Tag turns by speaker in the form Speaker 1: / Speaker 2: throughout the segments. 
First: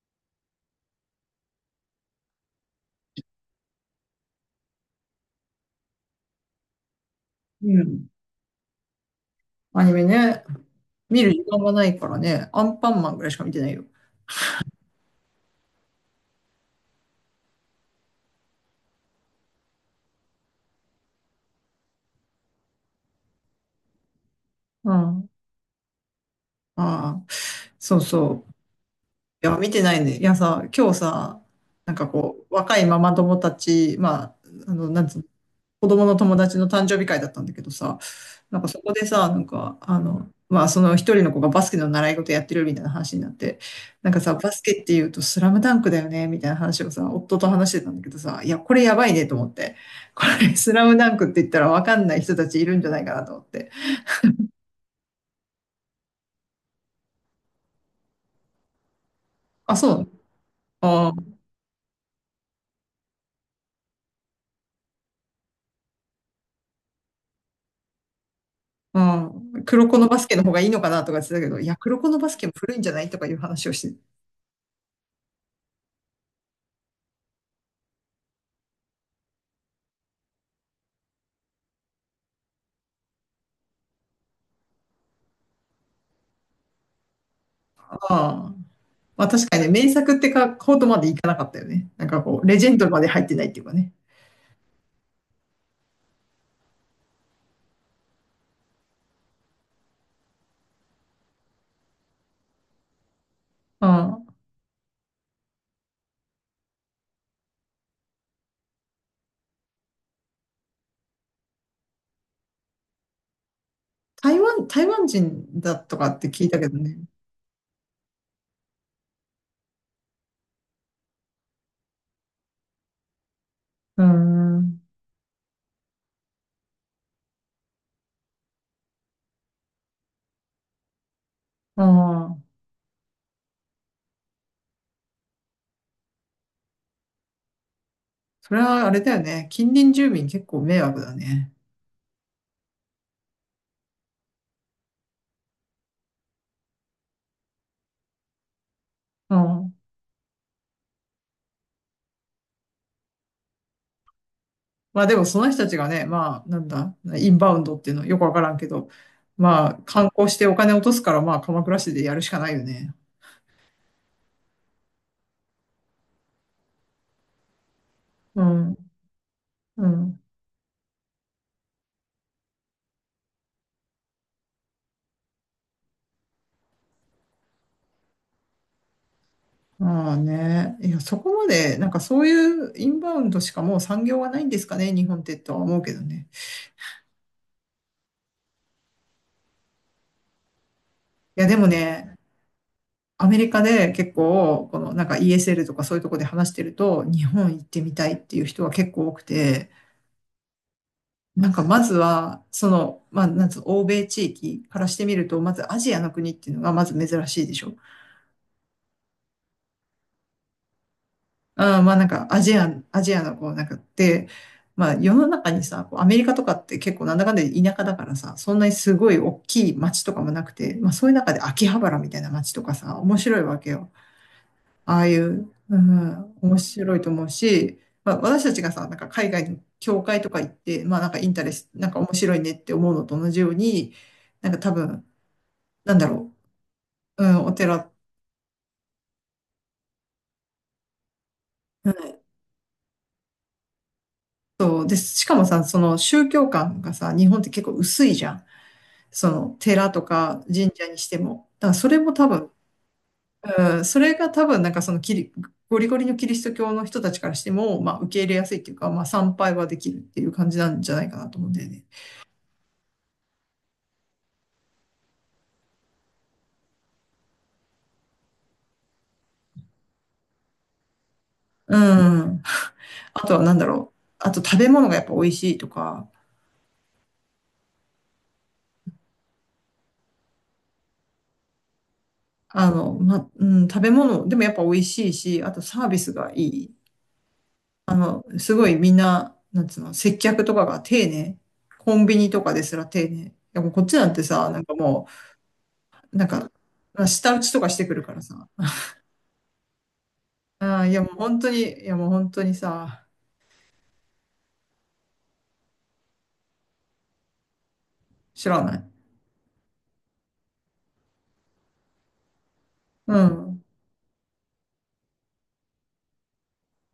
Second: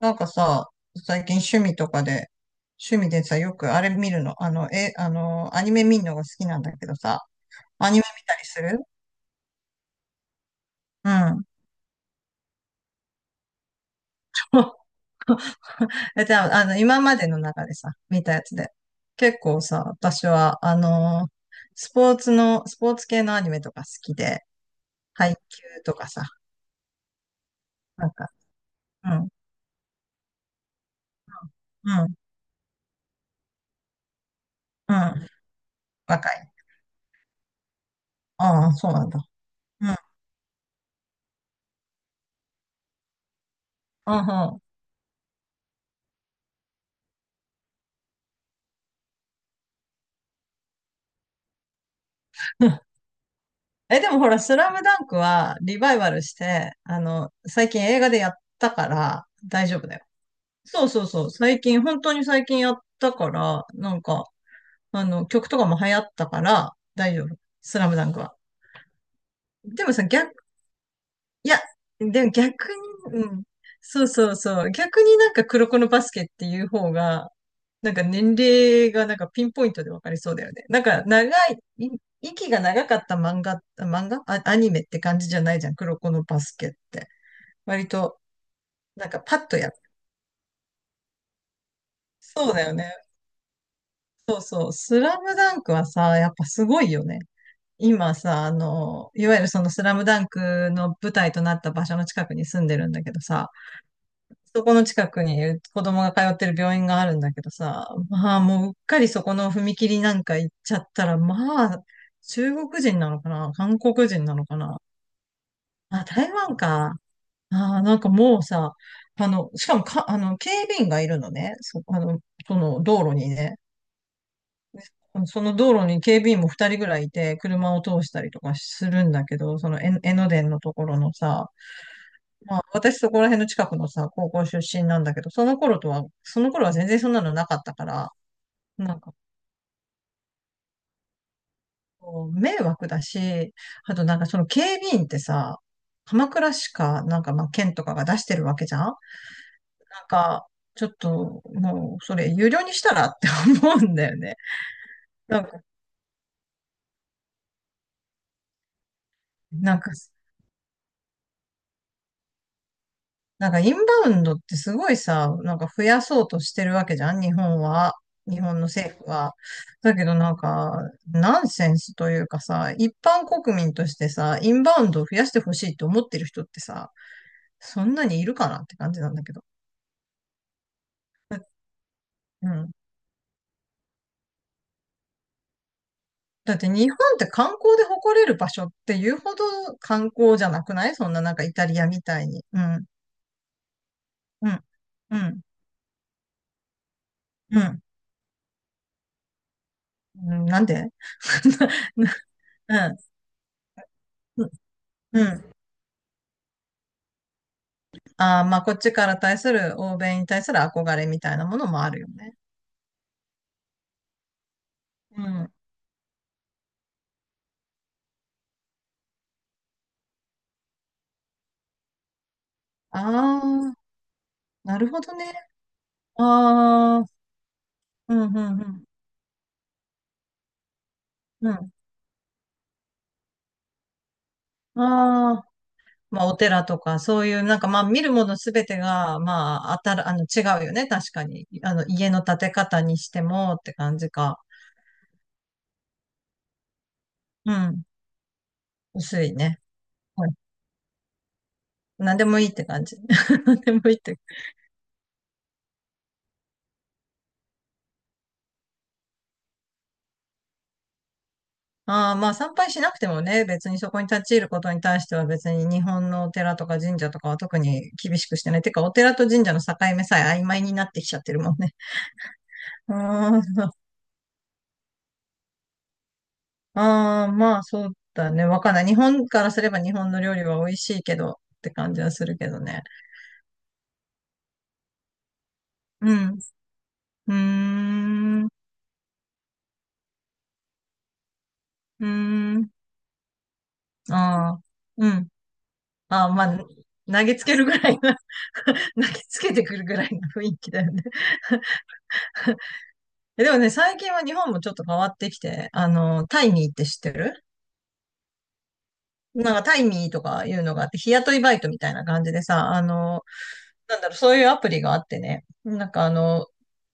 Speaker 1: なんかさ、最近趣味とかで、趣味でさ、よくあれ見るの、あの、え、あの、アニメ見るのが好きなんだけどさ、
Speaker 2: う
Speaker 1: アニメ
Speaker 2: ん。
Speaker 1: 見たりする。
Speaker 2: アニメね。
Speaker 1: う
Speaker 2: 見る時
Speaker 1: ん。
Speaker 2: 間がないからね。アンパンマンぐらいしか見てないよ。
Speaker 1: え、じゃあ、今までの中でさ、見たやつで。結構さ、私は、スポーツ系のアニメとか好きで、
Speaker 2: うん。
Speaker 1: 配球とかさ、
Speaker 2: ああ、そう
Speaker 1: なんか、
Speaker 2: そう。
Speaker 1: うん、
Speaker 2: いや、見てないね。いやさ、今日さ、
Speaker 1: う
Speaker 2: なんか
Speaker 1: ん、
Speaker 2: こう、若いママ友たち、まあ、あの、
Speaker 1: う
Speaker 2: なんつうの、
Speaker 1: ん、
Speaker 2: 子供の
Speaker 1: 若
Speaker 2: 友
Speaker 1: い。
Speaker 2: 達の誕生日会だったんだけどさ、なん
Speaker 1: あ
Speaker 2: か
Speaker 1: あ、
Speaker 2: そ
Speaker 1: そ
Speaker 2: こ
Speaker 1: うな
Speaker 2: で
Speaker 1: んだ。
Speaker 2: さ、
Speaker 1: うん、
Speaker 2: まあその一人の子がバスケの習い事やってるみたいな話になって、な
Speaker 1: う
Speaker 2: ん
Speaker 1: ん、
Speaker 2: かさ、バ
Speaker 1: う
Speaker 2: ス
Speaker 1: ん。
Speaker 2: ケって言うとスラムダンクだよね、みたいな話をさ、夫と話してたんだけどさ、いや、これやばいねと思って。これスラムダンクって言ったらわかんない人たちいるんじゃないかなと思って。
Speaker 1: え、でもほら、スラムダンクはリバイバルして、最近映画でやったから大
Speaker 2: あ、
Speaker 1: 丈夫だ
Speaker 2: そ
Speaker 1: よ。
Speaker 2: う
Speaker 1: そうそう
Speaker 2: あ
Speaker 1: そう。最近、本当に最近やったから、なんか、曲とかも流行ったから大丈夫。スラムダンクは。
Speaker 2: あ、うん。
Speaker 1: で
Speaker 2: 黒
Speaker 1: も
Speaker 2: 子
Speaker 1: さ、
Speaker 2: のバス
Speaker 1: 逆
Speaker 2: ケの方がいいのかなとか言ってたけ
Speaker 1: いや、
Speaker 2: ど、いや、黒子の
Speaker 1: で
Speaker 2: バ
Speaker 1: も
Speaker 2: スケも
Speaker 1: 逆
Speaker 2: 古いんじゃないと
Speaker 1: に、
Speaker 2: か
Speaker 1: う
Speaker 2: いう
Speaker 1: ん。
Speaker 2: 話をして
Speaker 1: そうそうそう。逆になんか黒子のバスケっていう方が、なんか年齢がなんかピンポイントでわかりそうだよね。なんか長い、い息が長かった漫画、漫画あ、アニメって感じじゃないじゃん。黒子のバスケって。
Speaker 2: た。
Speaker 1: 割と、
Speaker 2: ああ。
Speaker 1: なんか
Speaker 2: まあ
Speaker 1: パ
Speaker 2: 確
Speaker 1: ッ
Speaker 2: か
Speaker 1: と
Speaker 2: にね、
Speaker 1: やる。
Speaker 2: 名作ってか、ほどまでいかなかったよね。なんかこう、
Speaker 1: そう
Speaker 2: レ
Speaker 1: だ
Speaker 2: ジェ
Speaker 1: よ
Speaker 2: ンド
Speaker 1: ね。
Speaker 2: まで入ってないっていうかね。
Speaker 1: そうそう。スラムダンクはさ、やっぱすごいよね。今さ、いわゆるそのスラムダンクの舞台となった場所の近くに住んでるんだけどさ、
Speaker 2: うん。
Speaker 1: そこの近くに子供が通ってる病院があるんだけどさ、まあもううっかりそこの踏切なんか行っちゃったら、まあ中国人なのかな、韓国人なのかな。
Speaker 2: 台湾人だと
Speaker 1: あ、
Speaker 2: かって
Speaker 1: 台
Speaker 2: 聞い
Speaker 1: 湾
Speaker 2: たけど
Speaker 1: か。
Speaker 2: ね。
Speaker 1: あー、なんかもうさ、あの、しかもか、あの、警備員がいるのね。その道路にね。
Speaker 2: うーん。
Speaker 1: その道路に警備員も二人ぐらいいて、車を通したりとかするんだけど、その江ノ電のところのさ、
Speaker 2: ああ。
Speaker 1: 私そこら辺の近くのさ、高校出身なんだけど、その頃とは、その頃は全然そんなのなかったから、
Speaker 2: それはあ
Speaker 1: なん
Speaker 2: れ
Speaker 1: か
Speaker 2: だよね。近隣住民結構迷惑だね。
Speaker 1: こう、迷惑だし、あとなんかその警備員ってさ、鎌倉市か、なんかまあ県とかが出してるわけじゃん。なん
Speaker 2: うん。
Speaker 1: か、ちょっともうそれ有料にしたらって思うんだよね。
Speaker 2: まあでもそ
Speaker 1: なん
Speaker 2: の
Speaker 1: か、
Speaker 2: 人たちがね、まあなんだ、インバウンドっていうのよくわからんけど、ま
Speaker 1: なん
Speaker 2: あ
Speaker 1: か
Speaker 2: 観光してお金落とすからまあ鎌倉市でやるしかないよね。
Speaker 1: なんか、インバウンドってすごいさ、なんか増やそうとしてるわけじゃん、日本は。日
Speaker 2: う
Speaker 1: 本の
Speaker 2: ん。
Speaker 1: 政府は。
Speaker 2: う
Speaker 1: だけど
Speaker 2: ん。
Speaker 1: なんか、ナンセンスというかさ、一般国民としてさ、インバウンドを増やしてほしいと思ってる人ってさ、そんなにいるかなって感じなんだけど。
Speaker 2: まあね。いや、そこまで、なんかそうい
Speaker 1: うん。
Speaker 2: うインバウンドしかもう産業がないんですかね、日本ってとは思うけどね。
Speaker 1: だって日本って観光で誇れる場所っていうほど観光じゃなくない？そんな、なん
Speaker 2: い
Speaker 1: か
Speaker 2: や、
Speaker 1: イ
Speaker 2: でも
Speaker 1: タリアみ
Speaker 2: ね、
Speaker 1: たいに。うん。
Speaker 2: アメリカで結
Speaker 1: うん。
Speaker 2: 構、このなん
Speaker 1: う
Speaker 2: か
Speaker 1: ん。
Speaker 2: ESL とかそういうとこで話してると、日本
Speaker 1: う
Speaker 2: 行って
Speaker 1: ん。
Speaker 2: みたいっていう人は結構多くて、
Speaker 1: うん、なんで？
Speaker 2: なんかまず
Speaker 1: な
Speaker 2: は、そ
Speaker 1: な
Speaker 2: の、まあ、なんつうの、欧米地
Speaker 1: うん。
Speaker 2: 域からしてみ
Speaker 1: う
Speaker 2: ると、ま
Speaker 1: ん。
Speaker 2: ずアジアの国っていうのがまず珍しいでしょ。
Speaker 1: ああ、まあ、こっちから対する、欧米に対する憧れみたいなもの
Speaker 2: あー
Speaker 1: もあ
Speaker 2: まあ
Speaker 1: る
Speaker 2: な
Speaker 1: よ
Speaker 2: んか
Speaker 1: ね。
Speaker 2: アジアのこうなんかって、まあ世
Speaker 1: う
Speaker 2: の中
Speaker 1: ん。
Speaker 2: にさ、こうアメリカとかって結構なんだかんだで田舎だからさ、そんなにすごい大きい街とかもなくて、まあそういう中で秋葉原みたいな街とかさ、面白
Speaker 1: あ
Speaker 2: いわけ
Speaker 1: あ、
Speaker 2: よ。
Speaker 1: なる
Speaker 2: あ
Speaker 1: ほ
Speaker 2: あ
Speaker 1: ど
Speaker 2: い
Speaker 1: ね。
Speaker 2: う、うん、面白い
Speaker 1: ああ、
Speaker 2: と思うし、ま
Speaker 1: う
Speaker 2: あ、
Speaker 1: ん、うん、
Speaker 2: 私たち
Speaker 1: う
Speaker 2: が
Speaker 1: ん。
Speaker 2: さ、なんか海外の教会とか行って、まあなんかインタ
Speaker 1: う
Speaker 2: レス、
Speaker 1: ん。
Speaker 2: なんか面白いねって思うのと同じように、なんか多分、
Speaker 1: ああ、
Speaker 2: なんだ
Speaker 1: まあ、
Speaker 2: ろ
Speaker 1: お寺とか、そ
Speaker 2: う、う
Speaker 1: ういう、
Speaker 2: ん、お
Speaker 1: なんか、まあ、
Speaker 2: 寺
Speaker 1: 見るものすべてが、まあ、あたら、あの、違うよね。確かに。家の建て方にしても、って感じか。
Speaker 2: と、で、しかもさ、その宗教観がさ、日本って
Speaker 1: う
Speaker 2: 結構
Speaker 1: ん。
Speaker 2: 薄いじゃん。
Speaker 1: 薄
Speaker 2: そ
Speaker 1: い
Speaker 2: の
Speaker 1: ね。
Speaker 2: 寺と
Speaker 1: はい。
Speaker 2: か神社にしても。だからそれも
Speaker 1: 何で
Speaker 2: 多
Speaker 1: もいい
Speaker 2: 分、
Speaker 1: って感じ。何で
Speaker 2: う
Speaker 1: も
Speaker 2: ん、
Speaker 1: いい
Speaker 2: そ
Speaker 1: っ
Speaker 2: れ
Speaker 1: て。
Speaker 2: が多分なんかそのキリ、ゴリゴリのキリスト教の人たちからしても、まあ受け入れやすいっていうか、まあ参拝はできるっていう感じなんじゃないかなと思うんだよね。
Speaker 1: ああ、まあ参拝しなくてもね、別にそこに立ち入ることに対しては別に日本のお寺とか神社とかは特に厳しくしてない。てか、お寺と神社の境目さえ曖昧になってきちゃってるもんね。
Speaker 2: うん。あとは何だ
Speaker 1: あ
Speaker 2: ろう。あと食べ物がやっぱ美味しいとか、
Speaker 1: あ、ああ、まあそうだね。わかんない。日本からすれば日本の料理は美味しいけどって感じはするけどね。
Speaker 2: うん、食べ物でもやっぱ美味しいし、あとサービ
Speaker 1: う
Speaker 2: スが
Speaker 1: ん。
Speaker 2: いい。
Speaker 1: うーん。う
Speaker 2: すごいみんな、なんつうの、接客とかが丁寧。コ
Speaker 1: ー
Speaker 2: ンビニとかで
Speaker 1: ん。
Speaker 2: すら丁寧。いやもうこっちなんてさ、
Speaker 1: あ
Speaker 2: な
Speaker 1: あ、
Speaker 2: んかも
Speaker 1: うん。
Speaker 2: う、
Speaker 1: ああ、まあ、投
Speaker 2: 舌
Speaker 1: げ
Speaker 2: 打
Speaker 1: つ
Speaker 2: ち
Speaker 1: け
Speaker 2: と
Speaker 1: る
Speaker 2: かし
Speaker 1: ぐ
Speaker 2: て
Speaker 1: ら
Speaker 2: く
Speaker 1: い
Speaker 2: るか
Speaker 1: な
Speaker 2: らさ。
Speaker 1: 投げつけてくるぐらいの雰囲気
Speaker 2: あ
Speaker 1: だ
Speaker 2: ー、
Speaker 1: よね。
Speaker 2: いやもう本当にさ、
Speaker 1: でもね、最近は日本もちょっと変わってきて、タイミーって知ってる？
Speaker 2: 知らない。
Speaker 1: なんかタイミーとかいうのがあって、日雇いバイトみたいな感じでさ、
Speaker 2: うん。
Speaker 1: そういうアプリがあってね。なんかあの、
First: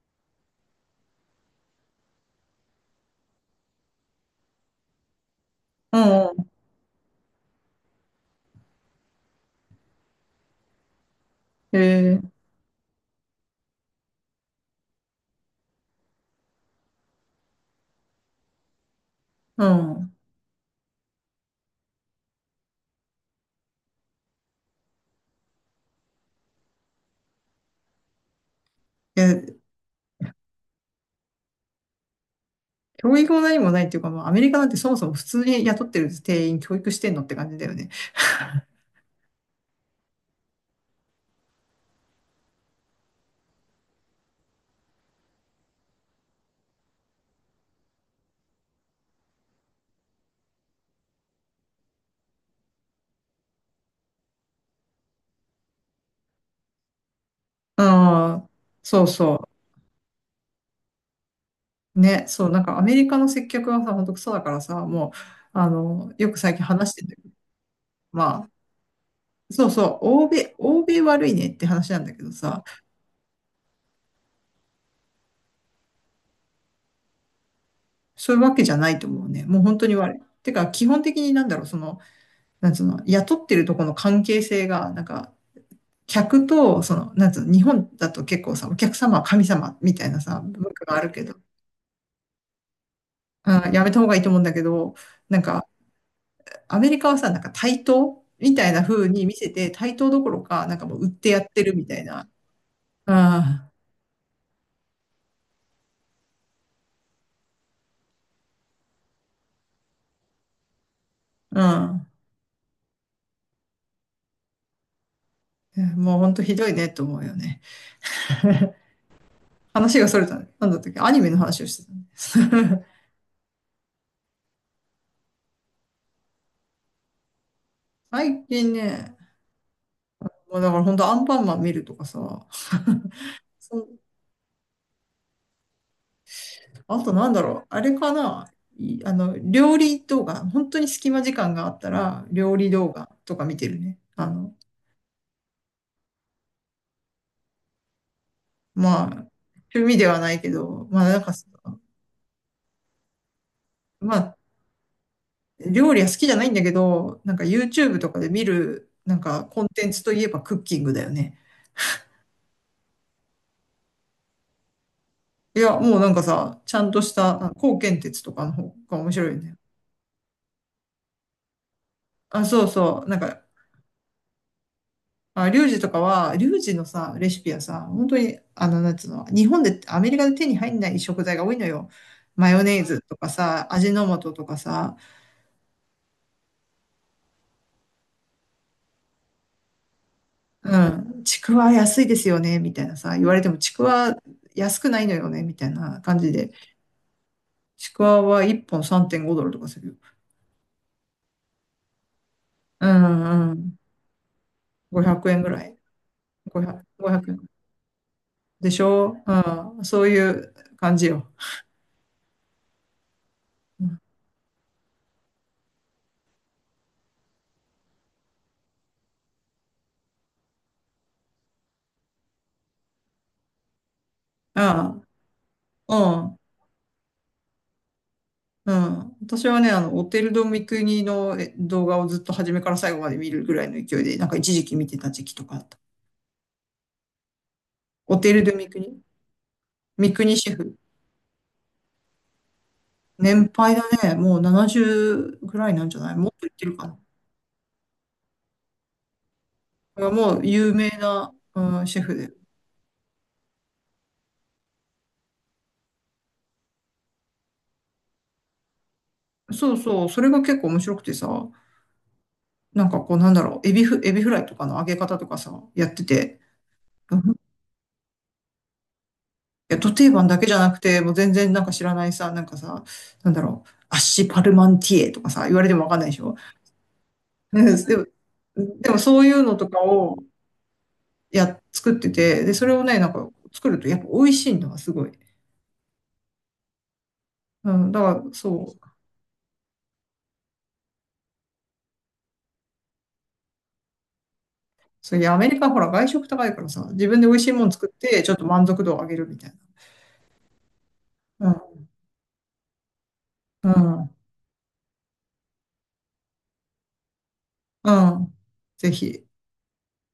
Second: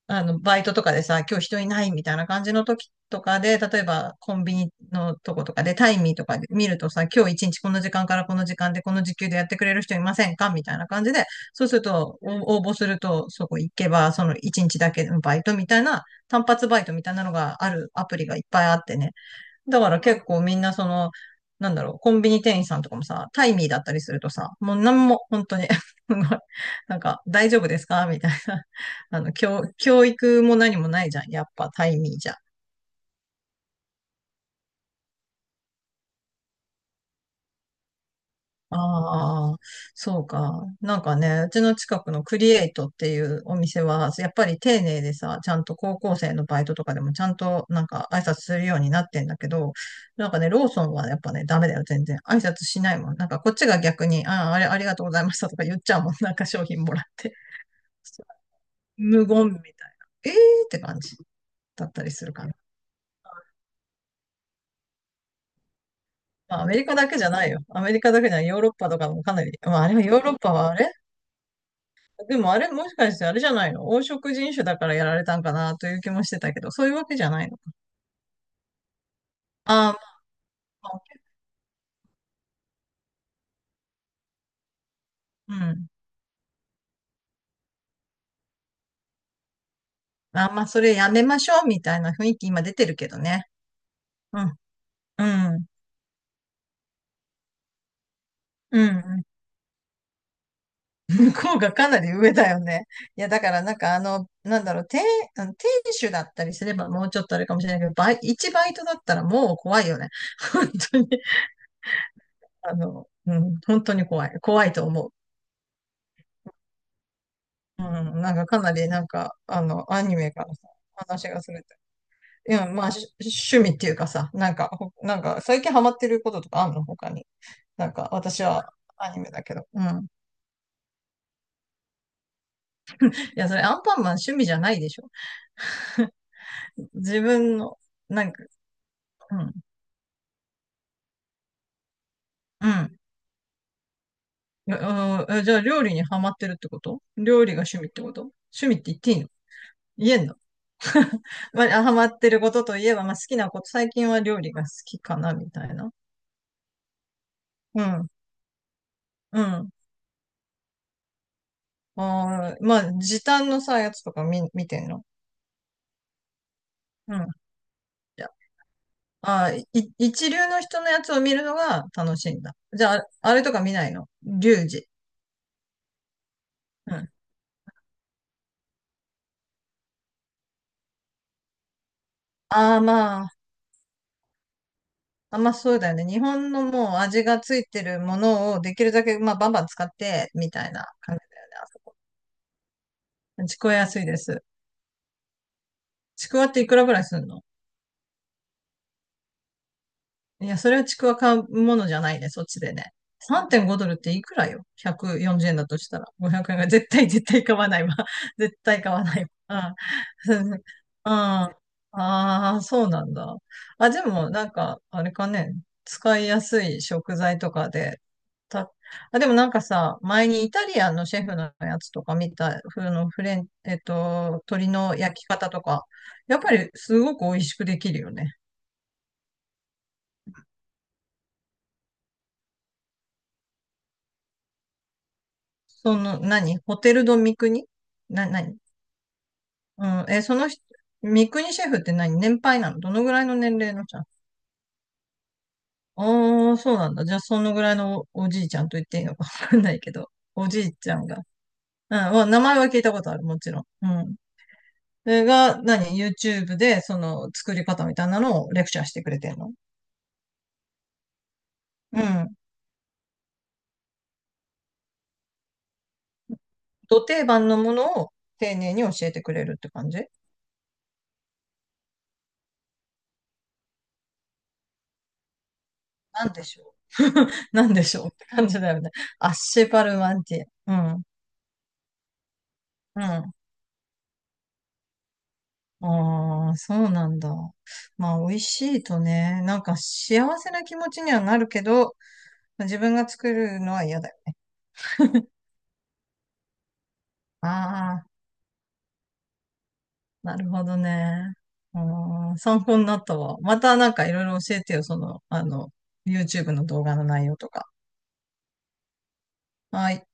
Speaker 1: あの、バイトとかでさ、今日人いないみたいな感じの時とかで、例えばコンビニのとことかで、タ
Speaker 2: う
Speaker 1: イミーとか
Speaker 2: ん。
Speaker 1: で見るとさ、今日一日この時間からこの時間でこの時給でやってくれる人いませんかみたいな感じで、そうす
Speaker 2: え
Speaker 1: ると、
Speaker 2: ー、
Speaker 1: 応募すると、そこ行けば、その一日だけのバイトみたいな、単発バイトみたいなのがあるアプリがいっぱいあってね。
Speaker 2: う
Speaker 1: だから
Speaker 2: ん。
Speaker 1: 結構みんなその、なんだろう、コンビニ店員さんとかもさ、タイミーだったりするとさ、もうなんも、本当に なんか、大丈夫ですかみたいな。
Speaker 2: え
Speaker 1: 教育も何もないじゃん。やっぱタイミーじゃん。
Speaker 2: 教育も何もないっていうか、まあ、アメリカなんてそもそも普通に雇ってる定員教育してんのって感じだよね。
Speaker 1: ああ、そうか。なんかね、うちの近くのクリエイトっていうお店は、やっぱり丁寧でさ、ちゃんと高校生のバイトとかでもちゃんとなんか挨拶するようになってんだけど、なんかね、ローソンはやっぱね、ダメだよ、全然。挨拶しないもん。なんかこっちが逆に、ああ、あれ、ありがとうございましたとか言っちゃうもん。なんか商品もらって。
Speaker 2: うん、そう
Speaker 1: 無言
Speaker 2: そ
Speaker 1: みたいな。えーって感じだっ
Speaker 2: う。
Speaker 1: たりす
Speaker 2: ね、
Speaker 1: るか
Speaker 2: そう、
Speaker 1: な。
Speaker 2: なんかアメリカの接客はさ、ほんとクソだからさ、もう、よく最
Speaker 1: まあ、
Speaker 2: 近
Speaker 1: アメリ
Speaker 2: 話し
Speaker 1: カ
Speaker 2: てん
Speaker 1: だ
Speaker 2: だ
Speaker 1: け
Speaker 2: け
Speaker 1: じ
Speaker 2: ど、
Speaker 1: ゃないよ。アメリカだ
Speaker 2: ま
Speaker 1: けじゃない。
Speaker 2: あ、
Speaker 1: ヨーロッパとかもかなり。
Speaker 2: そう
Speaker 1: まあ、
Speaker 2: そ
Speaker 1: あれ
Speaker 2: う、
Speaker 1: はヨーロッパはあ
Speaker 2: 欧
Speaker 1: れ
Speaker 2: 米悪いねって話なんだけど
Speaker 1: でもあ
Speaker 2: さ、
Speaker 1: れ、もしかしてあれじゃないの？黄色人種だからやられたんかなという気もしてたけど、そういうわけじゃないの？
Speaker 2: そういうわけじゃないと思うね。もう本当
Speaker 1: ああ、
Speaker 2: に悪い。てか、基
Speaker 1: まあ、
Speaker 2: 本
Speaker 1: OK。
Speaker 2: 的になんだろう、その、なんつうの、雇ってるとこの関係性が、なんか、
Speaker 1: うん。
Speaker 2: 客と、その、なんつうの、日本だと結構さ、お客様は神様みたいなさ、
Speaker 1: あーまあ、
Speaker 2: 文
Speaker 1: そ
Speaker 2: 化
Speaker 1: れ
Speaker 2: があ
Speaker 1: や
Speaker 2: る
Speaker 1: め
Speaker 2: けど、
Speaker 1: ましょうみたいな雰囲気今出てるけどね。
Speaker 2: うん、やめた方がいいと思う
Speaker 1: う
Speaker 2: んだ
Speaker 1: ん、
Speaker 2: けど、
Speaker 1: う
Speaker 2: なん
Speaker 1: ん、うん。
Speaker 2: か、アメリカはさ、なんか対等みたい
Speaker 1: う
Speaker 2: な風
Speaker 1: ん。
Speaker 2: に見せて、対等どころか、なんかもう売って
Speaker 1: 向
Speaker 2: やっ
Speaker 1: こう
Speaker 2: て
Speaker 1: が
Speaker 2: るみ
Speaker 1: か
Speaker 2: た
Speaker 1: な
Speaker 2: い
Speaker 1: り
Speaker 2: な。
Speaker 1: 上だよね。
Speaker 2: う
Speaker 1: いや、だから
Speaker 2: ん、
Speaker 1: なんかあの、なんだろう、店、あの店主だったりすればもうちょっとあれかもしれないけど、一バイトだったらもう怖いよね。本当に。
Speaker 2: うん。
Speaker 1: うん、本当に怖い。怖いと思う。
Speaker 2: もうほんとひどいねと思うよね。
Speaker 1: うん、なんかかなりなんか、
Speaker 2: 話
Speaker 1: ア
Speaker 2: が
Speaker 1: ニ
Speaker 2: それ
Speaker 1: メ
Speaker 2: た
Speaker 1: か
Speaker 2: ね。
Speaker 1: らさ、
Speaker 2: なんだったっけアニ
Speaker 1: 話
Speaker 2: メの
Speaker 1: がす
Speaker 2: 話
Speaker 1: る。
Speaker 2: をして
Speaker 1: い
Speaker 2: た
Speaker 1: や、
Speaker 2: ね。
Speaker 1: まあ、趣味っていうかさ、なんか、なんか、最近ハマってることとかあんの他に。なんか、私
Speaker 2: 最近
Speaker 1: はア
Speaker 2: ね、
Speaker 1: ニメだけど。うん。い
Speaker 2: もうだからほんとアンパンマン見るとかさ、
Speaker 1: や、それアン
Speaker 2: そ
Speaker 1: パンマン趣味じゃないでしょ。
Speaker 2: あと
Speaker 1: 自
Speaker 2: なんだ
Speaker 1: 分
Speaker 2: ろう、
Speaker 1: の、
Speaker 2: あれか
Speaker 1: なんか、
Speaker 2: な、いあ
Speaker 1: う
Speaker 2: の、
Speaker 1: ん、
Speaker 2: 料理動画、本当に隙間時間があったら、料
Speaker 1: う
Speaker 2: 理動
Speaker 1: ん。
Speaker 2: 画とか見てるね。
Speaker 1: うん、うん、じゃあ、料理にハマってるってこと？料理が趣味ってこと？趣味って言っ
Speaker 2: ま
Speaker 1: ていいの？
Speaker 2: あ、趣味では
Speaker 1: 言えん
Speaker 2: な
Speaker 1: の？
Speaker 2: いけど、
Speaker 1: まあ、ハマってることといえば、まあ、好きなこと、最近
Speaker 2: ま
Speaker 1: は
Speaker 2: あ、
Speaker 1: 料理が好きかな、みたいな。
Speaker 2: 料理は好きじゃないんだけど、なんか
Speaker 1: う
Speaker 2: YouTube
Speaker 1: ん、
Speaker 2: とかで見る、なん
Speaker 1: う
Speaker 2: かコン
Speaker 1: ん。
Speaker 2: テンツといえばクッキングだよね。
Speaker 1: あーまあ、時短のさ、やつとか見てんの？
Speaker 2: いや、もうなんかさ、ちゃんとし
Speaker 1: うん。
Speaker 2: た、高健鉄とかの方が面白いよ
Speaker 1: ああ、
Speaker 2: ね。
Speaker 1: 一流の人のやつを見るのが楽しいん
Speaker 2: あ、
Speaker 1: だ。
Speaker 2: そう
Speaker 1: じゃ
Speaker 2: そ
Speaker 1: あ、
Speaker 2: う。なん
Speaker 1: あれ
Speaker 2: か、
Speaker 1: とか見ないの？リュウジ。
Speaker 2: あ、リュウジの
Speaker 1: うん。
Speaker 2: さ、レシピはさ、本当に、あの、なんつうの、日本で、アメリカで手に入んない食材が多いのよ。マヨ
Speaker 1: あ
Speaker 2: ネ
Speaker 1: あ、
Speaker 2: ーズと
Speaker 1: ま
Speaker 2: か
Speaker 1: あ、
Speaker 2: さ、味の素とかさ、
Speaker 1: あんまあそうだよね。日本のもう味がついてるものをできるだけ、まあ、バンバン使って、みたい
Speaker 2: う
Speaker 1: な感じ
Speaker 2: ん、ち
Speaker 1: だよ
Speaker 2: く
Speaker 1: ね、あ
Speaker 2: わ
Speaker 1: そこ。
Speaker 2: 安いですよね、みたいなさ、言われても、
Speaker 1: ちく
Speaker 2: ち
Speaker 1: わ
Speaker 2: く
Speaker 1: 安い
Speaker 2: わ
Speaker 1: です。
Speaker 2: 安くないのよね、みたいな感
Speaker 1: ち
Speaker 2: じ
Speaker 1: くわ
Speaker 2: で、
Speaker 1: っていくらぐらいすんの？
Speaker 2: ちくわは1本3.5ドルとかするよ。
Speaker 1: いや、それはちくわ買うものじゃないね、そっちで
Speaker 2: う
Speaker 1: ね。
Speaker 2: んうん。
Speaker 1: 3.5ドルっていくらよ？
Speaker 2: 500円ぐ
Speaker 1: 140 円
Speaker 2: ら
Speaker 1: だ
Speaker 2: い。
Speaker 1: としたら。500円が
Speaker 2: 500、
Speaker 1: 絶対、
Speaker 2: 5
Speaker 1: 絶対
Speaker 2: 円。
Speaker 1: 買わないわ。絶
Speaker 2: でし
Speaker 1: 対買わ
Speaker 2: ょ
Speaker 1: ない
Speaker 2: う
Speaker 1: わ。
Speaker 2: ん。そうい
Speaker 1: うん。
Speaker 2: う
Speaker 1: うん。
Speaker 2: 感じよ。
Speaker 1: ああ、そうなんだ。
Speaker 2: う
Speaker 1: あ、
Speaker 2: ん
Speaker 1: でも、なんか、あれかね、使いやすい食材とかで、た、あ、でもなんかさ、前にイタリアンのシェフのやつとか見た、ふのフレン、えっと、鶏の
Speaker 2: あ
Speaker 1: 焼き方とか、
Speaker 2: あ、
Speaker 1: やっぱりすごく美味しくできるよね。
Speaker 2: うん、うん。私はね、オテル・ド・ミクニの動画をずっと初めから最後まで見るぐらいの勢いで、なんか一時期見てた時期とかあった。
Speaker 1: 何？ホテルド三国？
Speaker 2: オテル・ド・
Speaker 1: 何？
Speaker 2: ミクニ
Speaker 1: うん、
Speaker 2: ミク
Speaker 1: そ
Speaker 2: ニ
Speaker 1: の
Speaker 2: シェ
Speaker 1: 人、
Speaker 2: フ。
Speaker 1: 三国シェフって何年配なの？どのぐらいの
Speaker 2: 年
Speaker 1: 年
Speaker 2: 配
Speaker 1: 齢
Speaker 2: だ
Speaker 1: の？ちゃんあ
Speaker 2: ね。もう70ぐらいなんじゃない？もっといっ
Speaker 1: あー、
Speaker 2: て
Speaker 1: そ
Speaker 2: る
Speaker 1: うなん
Speaker 2: か
Speaker 1: だ。じゃあ、そのぐらいのおじいちゃんと言っていいのかわかんないけ
Speaker 2: な。
Speaker 1: ど、
Speaker 2: もう
Speaker 1: おじ
Speaker 2: 有
Speaker 1: い
Speaker 2: 名
Speaker 1: ちゃんが。うん、
Speaker 2: な、うん、シェフ
Speaker 1: まあ
Speaker 2: で。
Speaker 1: 名前は聞いたことある、もちろん。うん。それが、何？ YouTube で、作り方みたいなのをレクチャーしてくれてんの？
Speaker 2: そうそう、それが結構面白くてさ、
Speaker 1: うん。
Speaker 2: なんかこうなんだろう、エビフライとかの揚げ方とかさ、やってて、
Speaker 1: ど
Speaker 2: う
Speaker 1: 定
Speaker 2: ん
Speaker 1: 番のものを丁寧に教えてくれるって
Speaker 2: いや、
Speaker 1: 感
Speaker 2: ド
Speaker 1: じ？
Speaker 2: 定番だけじゃなくて、もう全然なんか知らないさ、なんかさ、なんだろう、アッシュパルマンティエとかさ、言われてもわかんないでし
Speaker 1: なん
Speaker 2: ょ。
Speaker 1: でしょう
Speaker 2: う
Speaker 1: なんで
Speaker 2: ん
Speaker 1: しょうって感じだよ
Speaker 2: で
Speaker 1: ね。
Speaker 2: もそう
Speaker 1: ア
Speaker 2: い
Speaker 1: ッ
Speaker 2: うの
Speaker 1: シ
Speaker 2: と
Speaker 1: ェ
Speaker 2: か
Speaker 1: パルマ
Speaker 2: を
Speaker 1: ンティエ。うん。
Speaker 2: 作ってて、で、それをね、
Speaker 1: う
Speaker 2: なんか
Speaker 1: ん。
Speaker 2: 作るとやっぱ美味しいんだわ、すごい。
Speaker 1: ああ、そうなんだ。
Speaker 2: うん、だ
Speaker 1: まあ、
Speaker 2: から
Speaker 1: 美味し
Speaker 2: そ
Speaker 1: い
Speaker 2: う
Speaker 1: とね、なんか幸せな気持ちにはなるけど、自分が作るのは嫌だよ。
Speaker 2: そう、いや、アメリカほら外食高いからさ、自分で美味し
Speaker 1: あ
Speaker 2: いもの作っ
Speaker 1: あ、
Speaker 2: て、ちょっと満足度を上げるみたい
Speaker 1: なるほどね。
Speaker 2: な。
Speaker 1: うん、参考になったわ。ま
Speaker 2: う
Speaker 1: たなんかい
Speaker 2: ん。
Speaker 1: ろいろ教えてよ、YouTube の動画の内容とか。
Speaker 2: うん。うん。ぜひ。
Speaker 1: はい。